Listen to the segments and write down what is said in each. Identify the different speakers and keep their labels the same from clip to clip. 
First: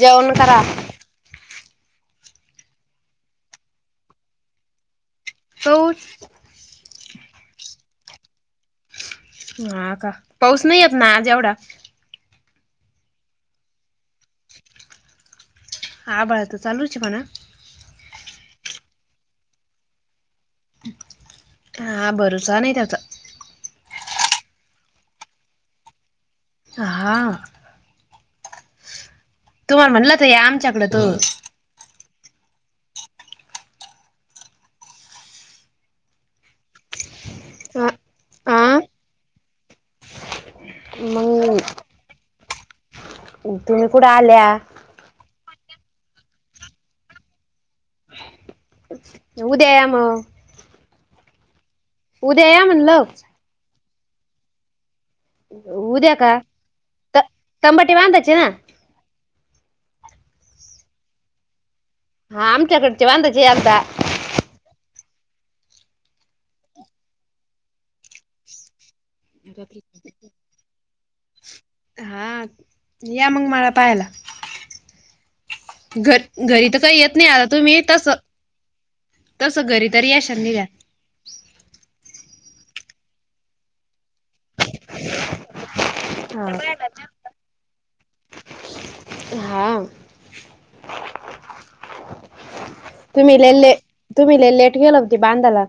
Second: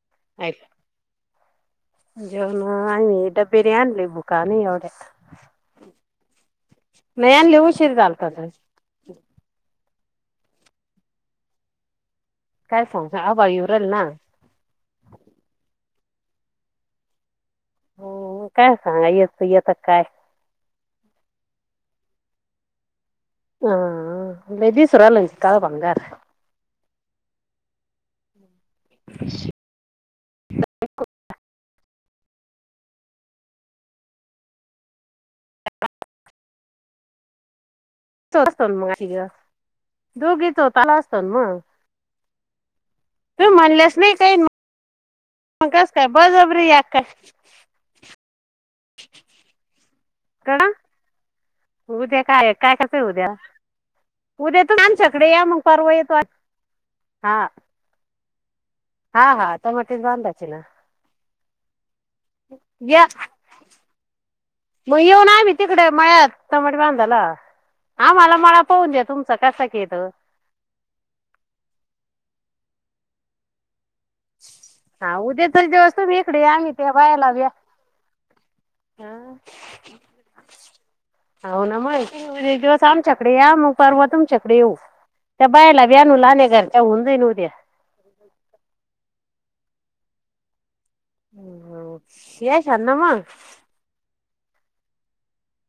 Speaker 1: जेवण करा
Speaker 2: जेवण आहे मी डबेरी आणली भुकाने एवढ्या
Speaker 1: तोच [inaudible]
Speaker 2: मली हुशीर दलतत
Speaker 1: हा का पाऊस नाही य ना आज एवढा
Speaker 2: काय सांज आव युरल ना [inaudible]
Speaker 1: हा बड त चालूच मणा [inaudible]
Speaker 2: हम् काय सांगा येत येता काय
Speaker 1: हा भरोसा नाही त्याचा
Speaker 2: हे बीसरालाज कादा पणणारार [inaudible]
Speaker 1: हा तुमला म्हणलं तर या आमच्याकड तू
Speaker 2: ह
Speaker 1: अ
Speaker 2: असतन
Speaker 1: आ
Speaker 2: म दूघतो तला असस्तवन म
Speaker 1: मग तुम्ही कुठे
Speaker 2: काही
Speaker 1: आल्या
Speaker 2: मग कस काय बजबरी या काय
Speaker 1: उद्या म
Speaker 2: कळा उद्या काय काय कसंय
Speaker 1: म्हणलं
Speaker 2: उद्या उद्या तू आमच्या इकडे या मग परव
Speaker 1: उद्या
Speaker 2: येतो
Speaker 1: का त
Speaker 2: हा
Speaker 1: तंबाटे बांधायचे ना
Speaker 2: हा हा तटच वांदाच ना
Speaker 1: हा आमच्याकडचे
Speaker 2: या
Speaker 1: वांधाचे आध
Speaker 2: मग येऊन आम्ही तिकडे मळ्यात चमट बांधाला आम्हाला मळा पाहून देत तुमच कसं घेत
Speaker 1: हा या मग मला पाहायला
Speaker 2: हा उद्याचा दिवस तुम्ही
Speaker 1: घर
Speaker 2: इकडे या
Speaker 1: घरी
Speaker 2: आम्ही
Speaker 1: तर
Speaker 2: त्या
Speaker 1: काही येत नाही
Speaker 2: बायाला
Speaker 1: आता
Speaker 2: या.
Speaker 1: तुम्ही तस तस घरी तरी याशनी घ्या
Speaker 2: एक दिवस आमच्याकडे या मग पर्वतुमच्याकडे येऊ त्या बायला वि्याहणू लाण्या
Speaker 1: हा
Speaker 2: घते ह न उद्या
Speaker 1: हा
Speaker 2: हम्
Speaker 1: तुम्ही ललेले तुम्ही लले लेट गेल होती बांधाला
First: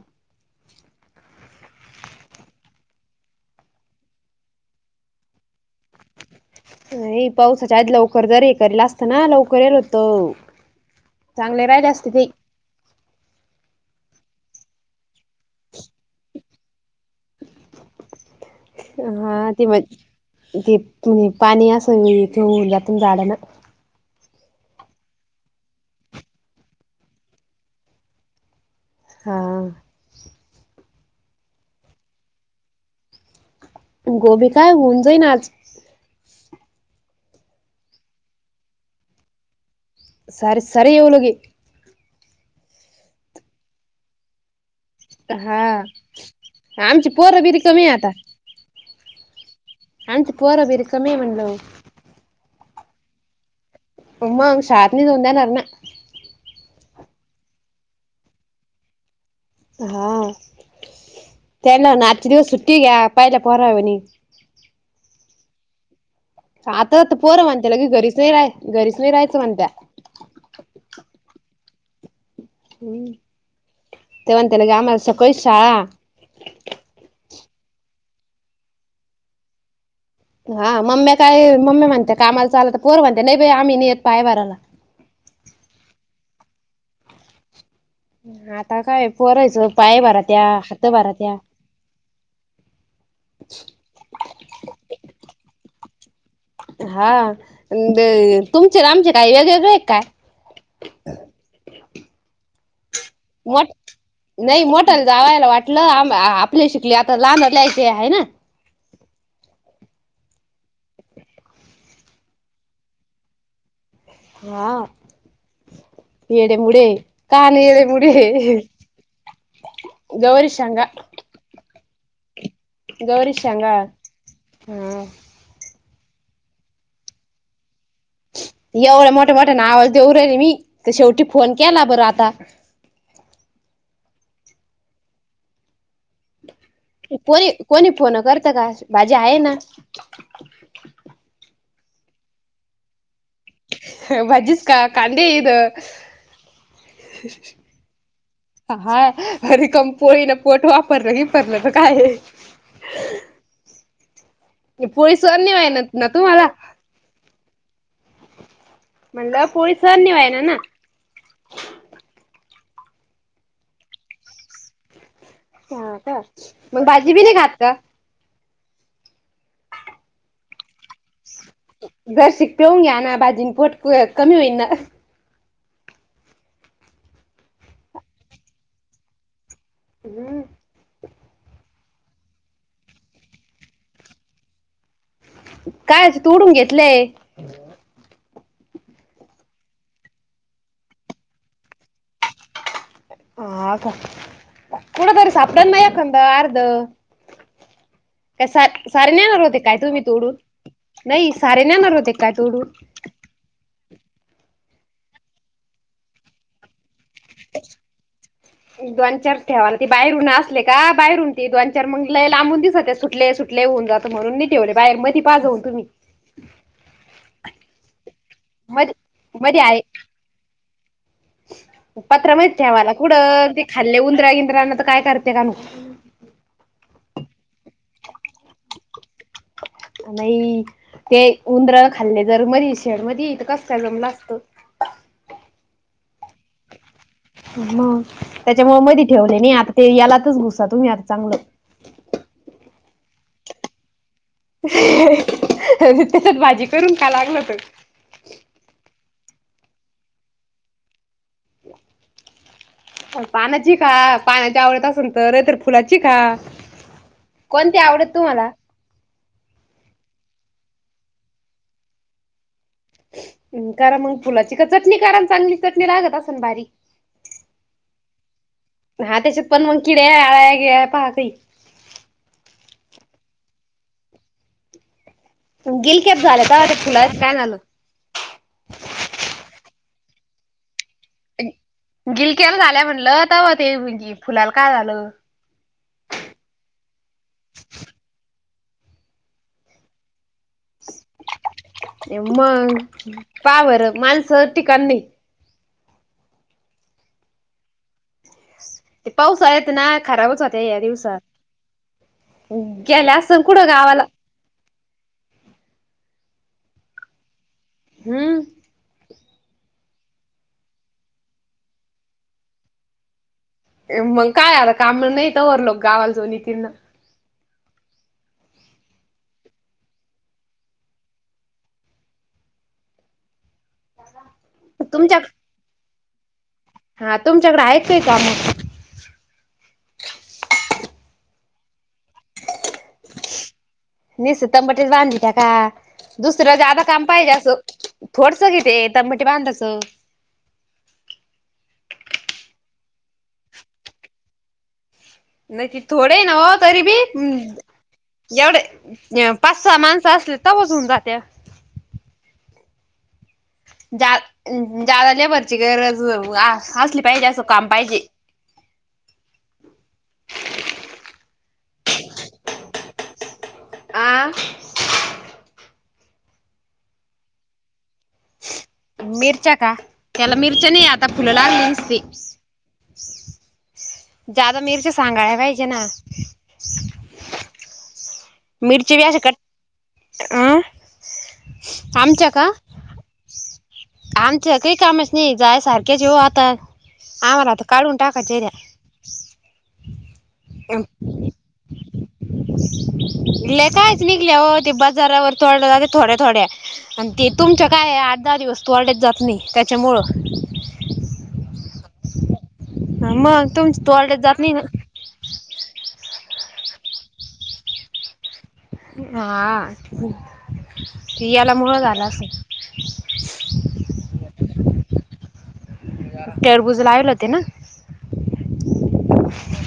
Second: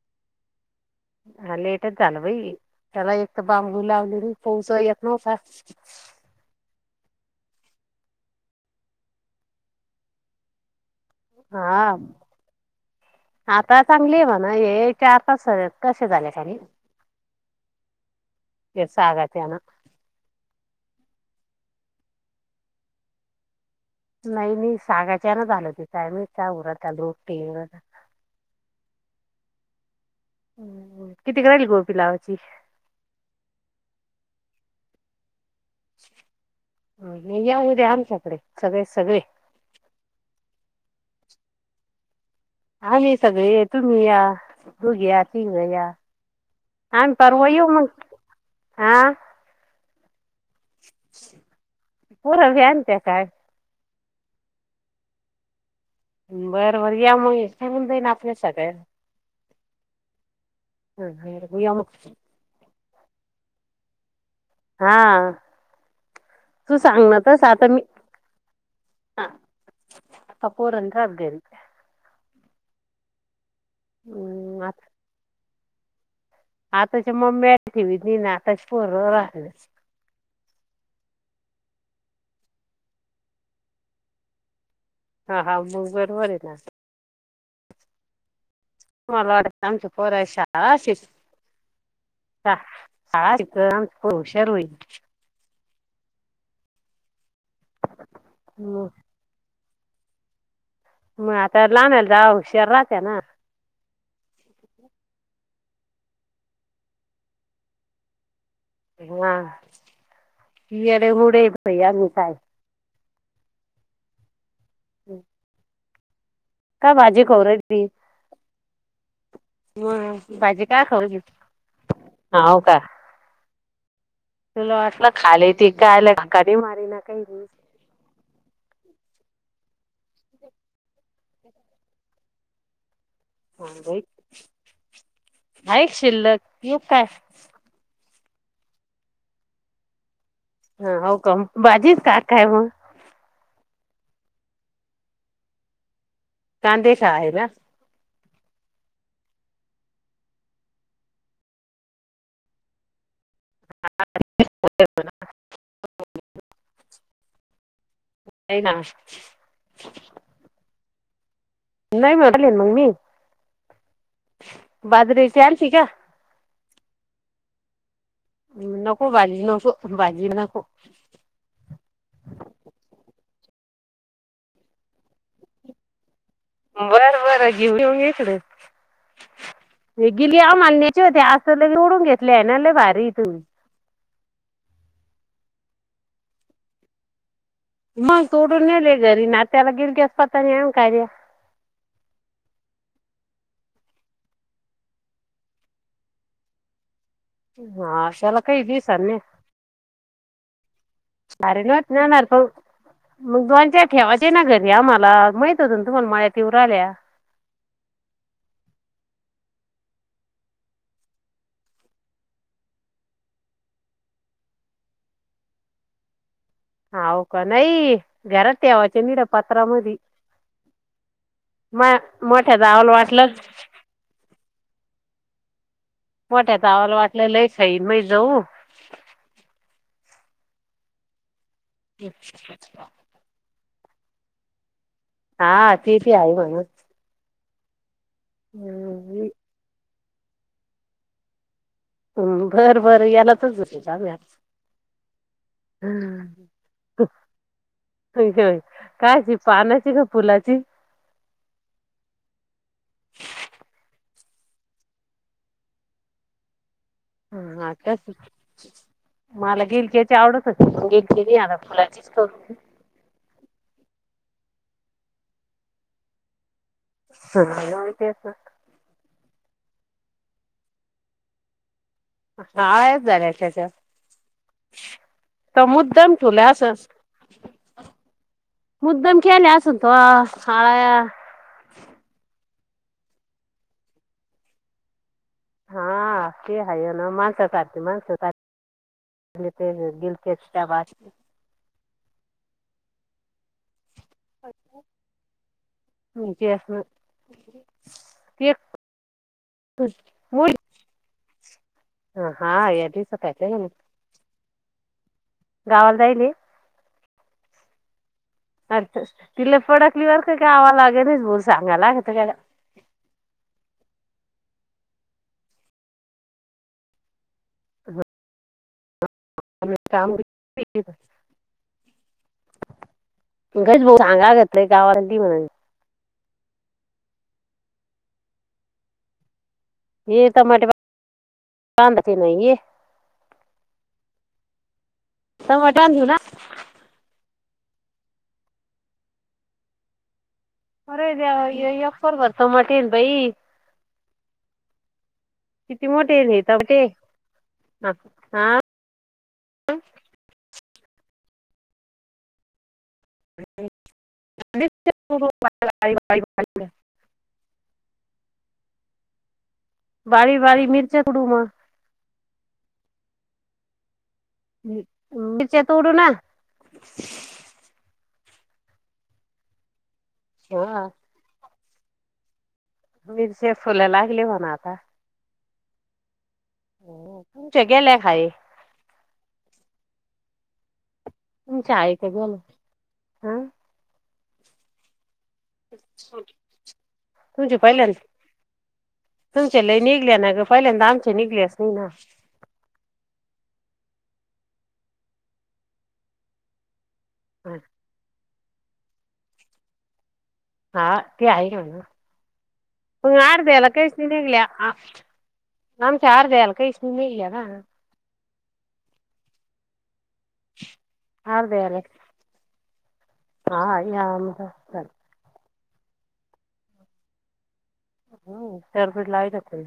Speaker 2: हा लेटच झालं भाई त्याला एक तर बांबू लावलेली पोच येत नव्हता
Speaker 1: हे पावसाच्या आधी लवकर जरी हे करेल असतं ना लवकर येल होत चांगले राहिले
Speaker 2: हा
Speaker 1: असते ते
Speaker 2: आता चांगली आहे ब ना हे चार तास कसे झाले खाली
Speaker 1: हा
Speaker 2: सागाच्यान
Speaker 1: ती म त पाणी अस इथून उातून जाढ ना
Speaker 2: नाही नाही सागाच्यान झालतीि काय मी चा उर त्या लोप टी
Speaker 1: हा
Speaker 2: म् किती राहील गोपी लावाची
Speaker 1: गोबी काय होऊन जाई ना आज
Speaker 2: ह नाही याऊद्या आमच्याकडे सगळे सगळे
Speaker 1: सर सरी येवलग
Speaker 2: हा मी सगळे येतु मी या हो घ तीन
Speaker 1: हा
Speaker 2: गया आ
Speaker 1: आमची पोरं
Speaker 2: परव
Speaker 1: बिरी कमी
Speaker 2: मग आा
Speaker 1: आणनच पर वर कामे म्हणल
Speaker 2: त्या काय
Speaker 1: उ् ाातने तोंद्यानणार
Speaker 2: बरं बर या मग सांगून देई ना आपल्या स काळे
Speaker 1: हा
Speaker 2: बरं, या
Speaker 1: त्या
Speaker 2: मग
Speaker 1: ना आजचे दिवस सु ठी घ्या पाहिला परावन
Speaker 2: हा तू सांग
Speaker 1: आताता
Speaker 2: ना
Speaker 1: पोर
Speaker 2: तसं आता
Speaker 1: म्हणते ल
Speaker 2: मी
Speaker 1: की घरीच नाही रा घरीच नाही राहायचं म्हणत
Speaker 2: कपूरंत अदल
Speaker 1: हम्म तेव्हाण
Speaker 2: हं,
Speaker 1: त्याला ग
Speaker 2: आता-
Speaker 1: आम्हाला सकळीश
Speaker 2: आताच्या मम्मी ी ना आताच पोर राहले
Speaker 1: हा मम्म्या काय मम्मी म्हणते कामाला चालला तर पोर म्हणते नाही बा आम्ही नाही येत पायभारला
Speaker 2: हा हा मग बरोबर आहे ना
Speaker 1: ह
Speaker 2: मला वाट आमच पोराश
Speaker 1: हात
Speaker 2: शि
Speaker 1: भरात्या
Speaker 2: ळािकमच हुशार होईल
Speaker 1: हा तुमचे
Speaker 2: मग
Speaker 1: आमचे काय वेगवेगळ एक काय
Speaker 2: म आता ला आम्याल जा हुशारात
Speaker 1: मोठ नाही मोटाल जावायला वाट म्हटलं आपले शिकले आता लहान लयचे आहे ना
Speaker 2: हा कडे मुडे भई आ काय
Speaker 1: हा येढे मुडे
Speaker 2: का भाजी
Speaker 1: काने येे मुडे
Speaker 2: ह
Speaker 1: गौरी
Speaker 2: भाजी काय
Speaker 1: शांगा
Speaker 2: खाऊ घी हा हो का
Speaker 1: सांगा
Speaker 2: तुला वाटलं खाली त का आलं कधी मारी ना काय
Speaker 1: एवढे मोठे मोठ्या ना आवाज देऊे रे मी तर शेवटी फोन केला बरं आता
Speaker 2: ऐक शिल्लक येऊ काय
Speaker 1: कोणी कोणी फोन करत का भाजी आहे ना
Speaker 2: हा हो काम बाजीच काकाय मग
Speaker 1: भजिस् का कांदे इ
Speaker 2: कादे ख आ आहेला
Speaker 1: हाय ररिकम पोळीन पोट वापरलं कीपरलं काय [unintelligible] पोरी सन नाय होईनात नाय तुम्हाला
Speaker 2: नाही ना
Speaker 1: म्हणलं पोलि सन निवाय ना ना
Speaker 2: नाही म्हणाले मग मी बाजरीे
Speaker 1: हांका मग भाजी बी नाही खात का
Speaker 2: नको भाजी नको भाजी नको.
Speaker 1: दर शिक पेऊून घ्या ना बाजी पोट कमी होईल ना
Speaker 2: बरं बरं घेऊ येऊ इकडे हे गेली
Speaker 1: हम्म,
Speaker 2: अ माणण्याची होते असी ओडून घेतलेय ना ल भारी त
Speaker 1: काय तू उडून घेतलंय
Speaker 2: मग तोडून नेले घरी ना त्याला गिलगस पातने ये काय र्या
Speaker 1: [unintelligible] हा का कुणार सापड मकंद अर्ध
Speaker 2: हा अशाला
Speaker 1: काय
Speaker 2: काही
Speaker 1: स सारे
Speaker 2: दिवसांनी
Speaker 1: नेणार होते काय तुम्ही तोडून नाही सारे
Speaker 2: मरेल होत
Speaker 1: नेणार होते
Speaker 2: नाणार
Speaker 1: काय
Speaker 2: प
Speaker 1: तोडून
Speaker 2: मग दोनच्या ठेवाचे ना घरी आम्हाला माहित होत ना तुम्हाला माळ्या तीवर आल्या
Speaker 1: दोनचार ठेवाला ती बारून असले का बाहेरून ती दोनचार मग ल लांबून दिसते सुटले सुटले म्हणून ठेवले बाहेर मध्ये पाजवून तुम्ही
Speaker 2: होव का नाही घरात
Speaker 1: मध
Speaker 2: यावाच्या निड्या पात्रामध्येध
Speaker 1: पत्र माहहिती मला
Speaker 2: वाटलं
Speaker 1: कुठं ते खाल्ले उंदरा्या बिंद्रान तर काय करते का म
Speaker 2: मोठ्या तवाल वाटले लई खई मही जाऊ
Speaker 1: नाही ते उंदर खाल्ले जर मध शेड मध तर कस त्यालम लागतो.
Speaker 2: हा तेती आ म्हण
Speaker 1: मग त्याच्यामु मध्ये ठेवले नाही आता ते यालातच गुसा तुम्ही आता चांगलं
Speaker 2: हम् बर बर यालातच हो जा-
Speaker 1: त्यात भाजी करून का लागल तर
Speaker 2: कायची पानाची का फुलाची
Speaker 1: हो [unintelligible] पाण्याची खा पाण्याच्या आवडत असेल तर तर फुलाची खा
Speaker 2: ह हा
Speaker 1: कोणती आवडत तुम्हाला
Speaker 2: तस मला गिलक्याची आवडतच घेत गेली आता फुलाचीच कर
Speaker 1: कारण मग फुलाची का चटणी कण चांगली चटणी लागत अस भारी
Speaker 2: हती [unintelligible]
Speaker 1: हा त्याच्यात पण मग किडे आळा गे पहकरी
Speaker 2: हा यच झालेच. तर मुद्दम
Speaker 1: गिलक्यात
Speaker 2: ठुले
Speaker 1: झाल्या
Speaker 2: अस
Speaker 1: तेव्हा ते फुलाला काय झालं
Speaker 2: मुद्दम ख्याले अस तो हळा
Speaker 1: गिलक्याला झाल्या म्हणलंताव ते म्हणजे फुलाला काय झालं
Speaker 2: हा ते हाय ना माणस सारती माणस ते गिल चचेष्टा वा [inaudible]
Speaker 1: मग पहा बरं माणसं ठिका नाही
Speaker 2: मक अस असण
Speaker 1: ते पाऊसाळात ना खराबच
Speaker 2: मुल
Speaker 1: होते या दिवसात
Speaker 2: हा या
Speaker 1: गेले
Speaker 2: दिसत
Speaker 1: असल
Speaker 2: आहे ना
Speaker 1: कुठं गावाला
Speaker 2: गावाला जायल
Speaker 1: हम्म
Speaker 2: [inaudible] तिला फडकलीवर का गावा लागे नाहीच बोल सांगायलागता गड
Speaker 1: मग काय आता काम नाही तरवरर लोक गावाल जोन तिना
Speaker 2: का?
Speaker 1: [unintelligible]
Speaker 2: इकश भाऊ सांगा घेत रय गावा ती
Speaker 1: तुमच्या
Speaker 2: म्हणून.
Speaker 1: हा तुमच्याकडे आहेत काय काम.
Speaker 2: ये त बांध नाही ये.
Speaker 1: निीसतमबटी बांधली त्या का
Speaker 2: टमाटे बांधू ना
Speaker 1: दुसरं जादा काम पाहिजे असं. थोडस घिथे तबट बांधास.
Speaker 2: अर त्या अफर भरस म भाई.
Speaker 1: नक्कीि थोडे नव तरी बी.
Speaker 2: हा
Speaker 1: एवढे पाच सहा माणसं असले तरवज होऊन जाताते. जा जाल्यावररची गरज असली पाहिजे असं काम पाहिजे. [unintelligible]
Speaker 2: भारी वारी मिर चकडू म.
Speaker 1: आ
Speaker 2: मिरच्या तूडू ना.
Speaker 1: मिरच्या का त्याला मिरच्या नाही
Speaker 2: हा
Speaker 1: आता फुलं ला मसती.
Speaker 2: मिरच्या फुल ला
Speaker 1: जादा मिरच्या सांगाळय पाहिजे ना.
Speaker 2: हो तुमच्या गेले खाय.
Speaker 1: मिरची बी अस कट अं.
Speaker 2: तुमच्या आहे का गला हं.
Speaker 1: आमच्याकही कामच नाही जाय सारखे जेव आता आम्हार
Speaker 2: तुमच्या
Speaker 1: आता काढून
Speaker 2: पहिल्यांदा
Speaker 1: टाका चेऱ्या.
Speaker 2: तुमच्या ल निघल्या ना ग पहिल्यांदा आमच्या निघल्यास नाही ना.
Speaker 1: ले काय. निघल्या हो ते बाजारावर थोड जागे थोड्या थोड्या आणि ते तुमं
Speaker 2: हा.
Speaker 1: काय. दाा दिवस्तू वाडे जात नाही त्याच्यामुळं.
Speaker 2: हा ते आय म्ह.
Speaker 1: मग
Speaker 2: आरत
Speaker 1: तुम तोडल्याच
Speaker 2: लकेशंग.
Speaker 1: जात नाही
Speaker 2: नम चार दे अल का इसणंद इलला.
Speaker 1: हा. याला मुहळ
Speaker 2: अर्ध्याला
Speaker 1: झाला अस.
Speaker 2: हा या [unintelligible]
Speaker 1: टरबुज लावला होते ना.
Speaker 2: डला खु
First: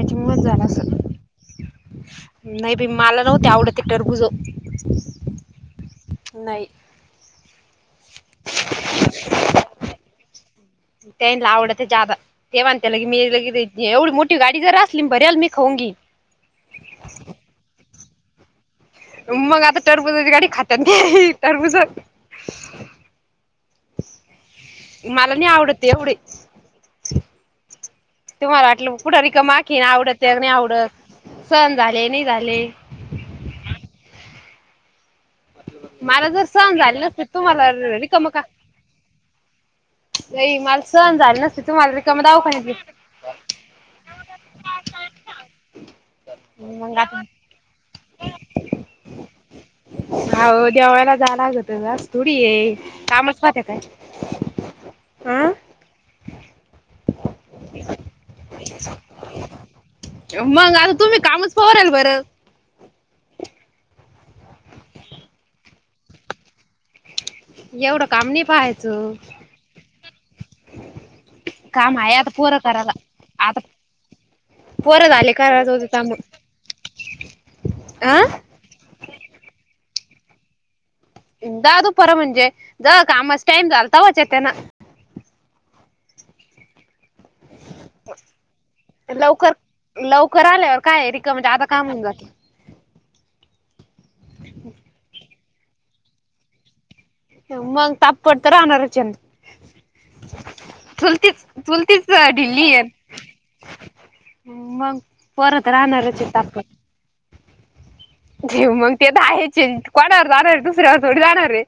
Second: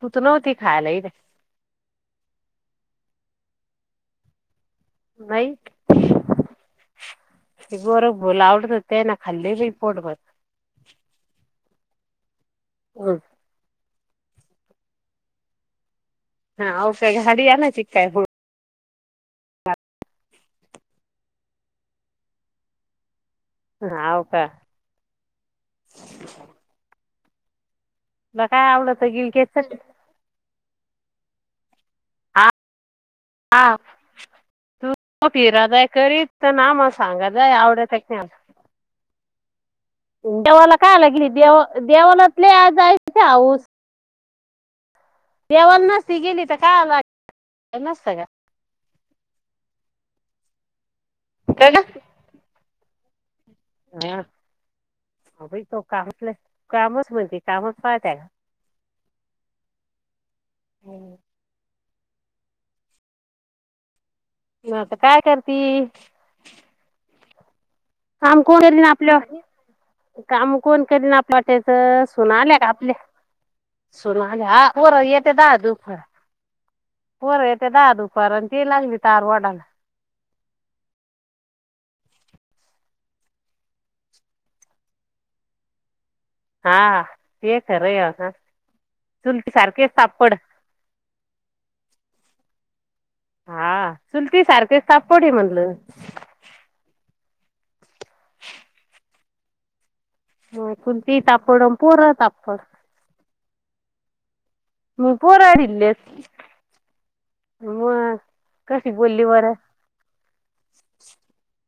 Speaker 2: तूत नव्हती
Speaker 1: झालं असेल
Speaker 2: खायलाही र.
Speaker 1: नाही प मला नव्हते आवडत एकटरबुज.
Speaker 2: नाहीई. बरला आवडत ते ना खाल्ली पोटपत.
Speaker 1: त्यांना आवडते जादा तेव्हाण त्या ल के मी एवढी मोठी गाडी जर असली बरल मी खांगी.
Speaker 2: हा औफग हडया ना चिखाय हळ.
Speaker 1: मग आता टरपुजची गाडी खातात नाही टरपुज.
Speaker 2: ह हव का.
Speaker 1: मला नाही आवडत एवढी.
Speaker 2: तुला
Speaker 1: तुम्हाला
Speaker 2: काय
Speaker 1: आटलं
Speaker 2: आवडत
Speaker 1: कुठ
Speaker 2: गेल
Speaker 1: रिक माखी नाही आवडत नाही आवडत स. झाले नाही
Speaker 2: हा
Speaker 1: झाले.
Speaker 2: म फिरादाय
Speaker 1: मला
Speaker 2: करत
Speaker 1: जर
Speaker 2: तर ना
Speaker 1: सहन
Speaker 2: मग
Speaker 1: झाले नसते
Speaker 2: सांगा दय
Speaker 1: तुम्हाला
Speaker 2: आवडत नाही आ.
Speaker 1: रिकाम का नाही
Speaker 2: देवाला
Speaker 1: मला
Speaker 2: काय ला
Speaker 1: सहन
Speaker 2: गेली
Speaker 1: झाले नसते
Speaker 2: देवा
Speaker 1: तुम्हाला रिकाम
Speaker 2: देवालातले आज
Speaker 1: दवाखान्यात
Speaker 2: ते हऊस. यावण नसती गेली तर काय
Speaker 1: मग
Speaker 2: आला
Speaker 1: आता
Speaker 2: नसत ग.
Speaker 1: हो देवाला जालाग होत थोडी ये कामच वाात्या काय.
Speaker 2: अ तो कामातला कामच म्हणते कामच पाहतय का.
Speaker 1: मग आता
Speaker 2: हं.
Speaker 1: तुम्ही कामच पवारल बरं.
Speaker 2: मता काय कररती.
Speaker 1: एवढं काम
Speaker 2: आम
Speaker 1: नाही
Speaker 2: कोण येल ना
Speaker 1: पाहायचं
Speaker 2: आपल्या. काम कोण केले ना
Speaker 1: काम
Speaker 2: पटायचं
Speaker 1: आहे
Speaker 2: सुून
Speaker 1: आता
Speaker 2: आल्या
Speaker 1: पोरं
Speaker 2: का
Speaker 1: करायला
Speaker 2: आपल्या
Speaker 1: आता
Speaker 2: सनू आले हार
Speaker 1: पोरं झाले
Speaker 2: येते द
Speaker 1: करायच होते
Speaker 2: दुख.
Speaker 1: काम
Speaker 2: होर येते दहा दुपार आणि
Speaker 1: अं
Speaker 2: ते लागली तार वडाला.
Speaker 1: द दुपर म्हणजे जा कामास टाइम झालता वाच त्या ना.
Speaker 2: हा ते कर र.
Speaker 1: लवकर लवकर आल्यावर काय रिकम म्हणजे आता काम होऊन जात.
Speaker 2: हा सुलती सारखे सापड म्हणलं
Speaker 1: मग तप पडतार राणारर चंद
Speaker 2: मग चुलती
Speaker 1: चुलतीच
Speaker 2: तापड आणि
Speaker 1: चुलतीच
Speaker 2: पोरं तापड
Speaker 1: ढिली आहे मग
Speaker 2: पोरं
Speaker 1: परत
Speaker 2: दिल्लेत
Speaker 1: राहणारचे त आपण
Speaker 2: मग
Speaker 1: ज
Speaker 2: कशी
Speaker 1: मग ते तर
Speaker 2: बोलली बरं
Speaker 1: आहेचे कोणावर जाणारे दुसऱ्यावर थोढ जाणारे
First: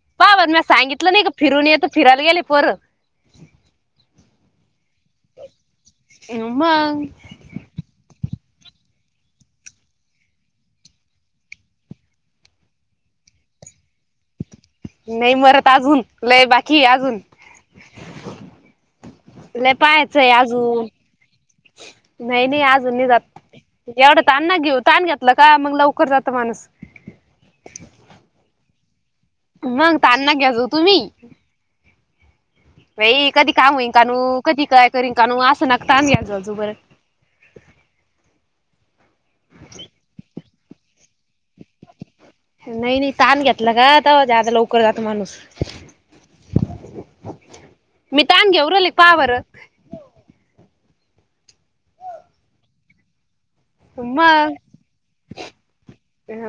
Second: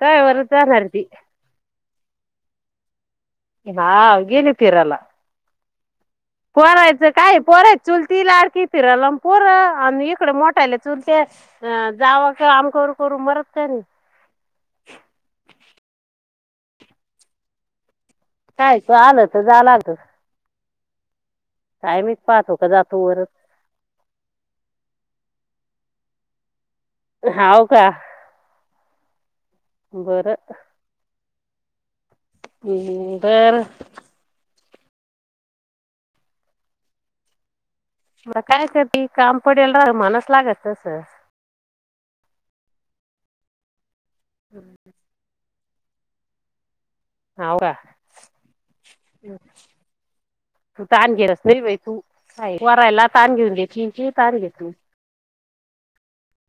Speaker 2: काय बरं
Speaker 1: पावा म
Speaker 2: जाणार ती
Speaker 1: सांगितलं नाही का फिरून येत फिरायला गेले पोरं.
Speaker 2: ना अगेन य तिरला.
Speaker 1: मग
Speaker 2: पोरायचं काय पोरायच चुल त ला. कि फिरायला पोर आणि इकडे मोठायले चुल ते अ जाव आम कर करून मरत. तेन.
Speaker 1: नाही मरत अजून लय बाकी अजून.
Speaker 2: काय तू आलं तर जा
Speaker 1: ल
Speaker 2: लागत
Speaker 1: पाहाचंय अजून.
Speaker 2: काय मी
Speaker 1: नाही
Speaker 2: पाहतो
Speaker 1: नाही
Speaker 2: का जातो
Speaker 1: अजून
Speaker 2: वरच
Speaker 1: जात एवढा तान ना घेऊ ताण घ्या. काय मग लवकर जात माणस.
Speaker 2: हव का..
Speaker 1: मग
Speaker 2: बर
Speaker 1: त्यांना घ्याच हो तुम्ही. वई कधी
Speaker 2: बर
Speaker 1: काय म इं काणू. कधी काय करीन कानू असं नकता आणी आजूजूबर.
Speaker 2: मला काय कर त काम पडेल रा म्हणस लागत तस.
Speaker 1: नाही नाही ताण घेतला का आता आता लवकर जातो माणूस.
Speaker 2: हाव का
Speaker 1: मी तांगेवर ल पावरर.
Speaker 2: तू ताण घेलास नाही बा तू वरायला ताण घेऊन घेत
Speaker 1: उमा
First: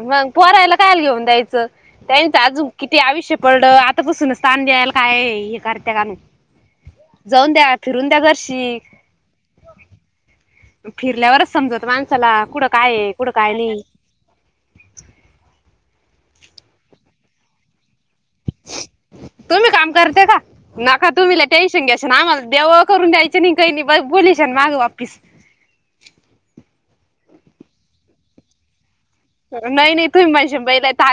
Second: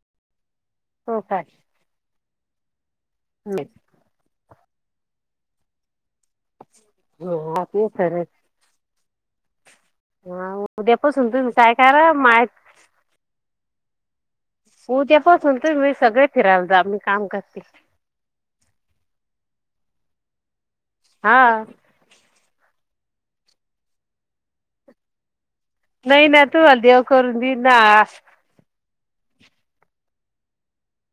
Speaker 1: मग पोरायला कायल
Speaker 2: हो
Speaker 1: घेऊन
Speaker 2: काय
Speaker 1: द्यायचं त्या अज किती आयुष्य
Speaker 2: नाही.
Speaker 1: पडलं आतापसून स्थान द्यायला काय हे कारत गाने जाऊन
Speaker 2: हो,
Speaker 1: द्या
Speaker 2: ते
Speaker 1: फिरून
Speaker 2: खरं
Speaker 1: द्या
Speaker 2: आहे.
Speaker 1: जर्श
Speaker 2: हा, उद्यापासून
Speaker 1: फिरल्यावरच
Speaker 2: तुम्ही काय
Speaker 1: समजवत
Speaker 2: करा
Speaker 1: माणसाला
Speaker 2: माय
Speaker 1: कुठं काय कुठं काय नाही
Speaker 2: उद्यापासून तर मी सगळे फिरायल जा मी काम करते
Speaker 1: तुम्ही काम करते का नका
Speaker 2: हा
Speaker 1: तुम्हीला टेन्शन घ्याश ना आम्हाला देव करून द्यायच नाही काही नाही बोलीशान मग वापिस
Speaker 2: नाही ना तूला देव करून दे ना
Speaker 1: नाही नाही तुमही माझे बैलाा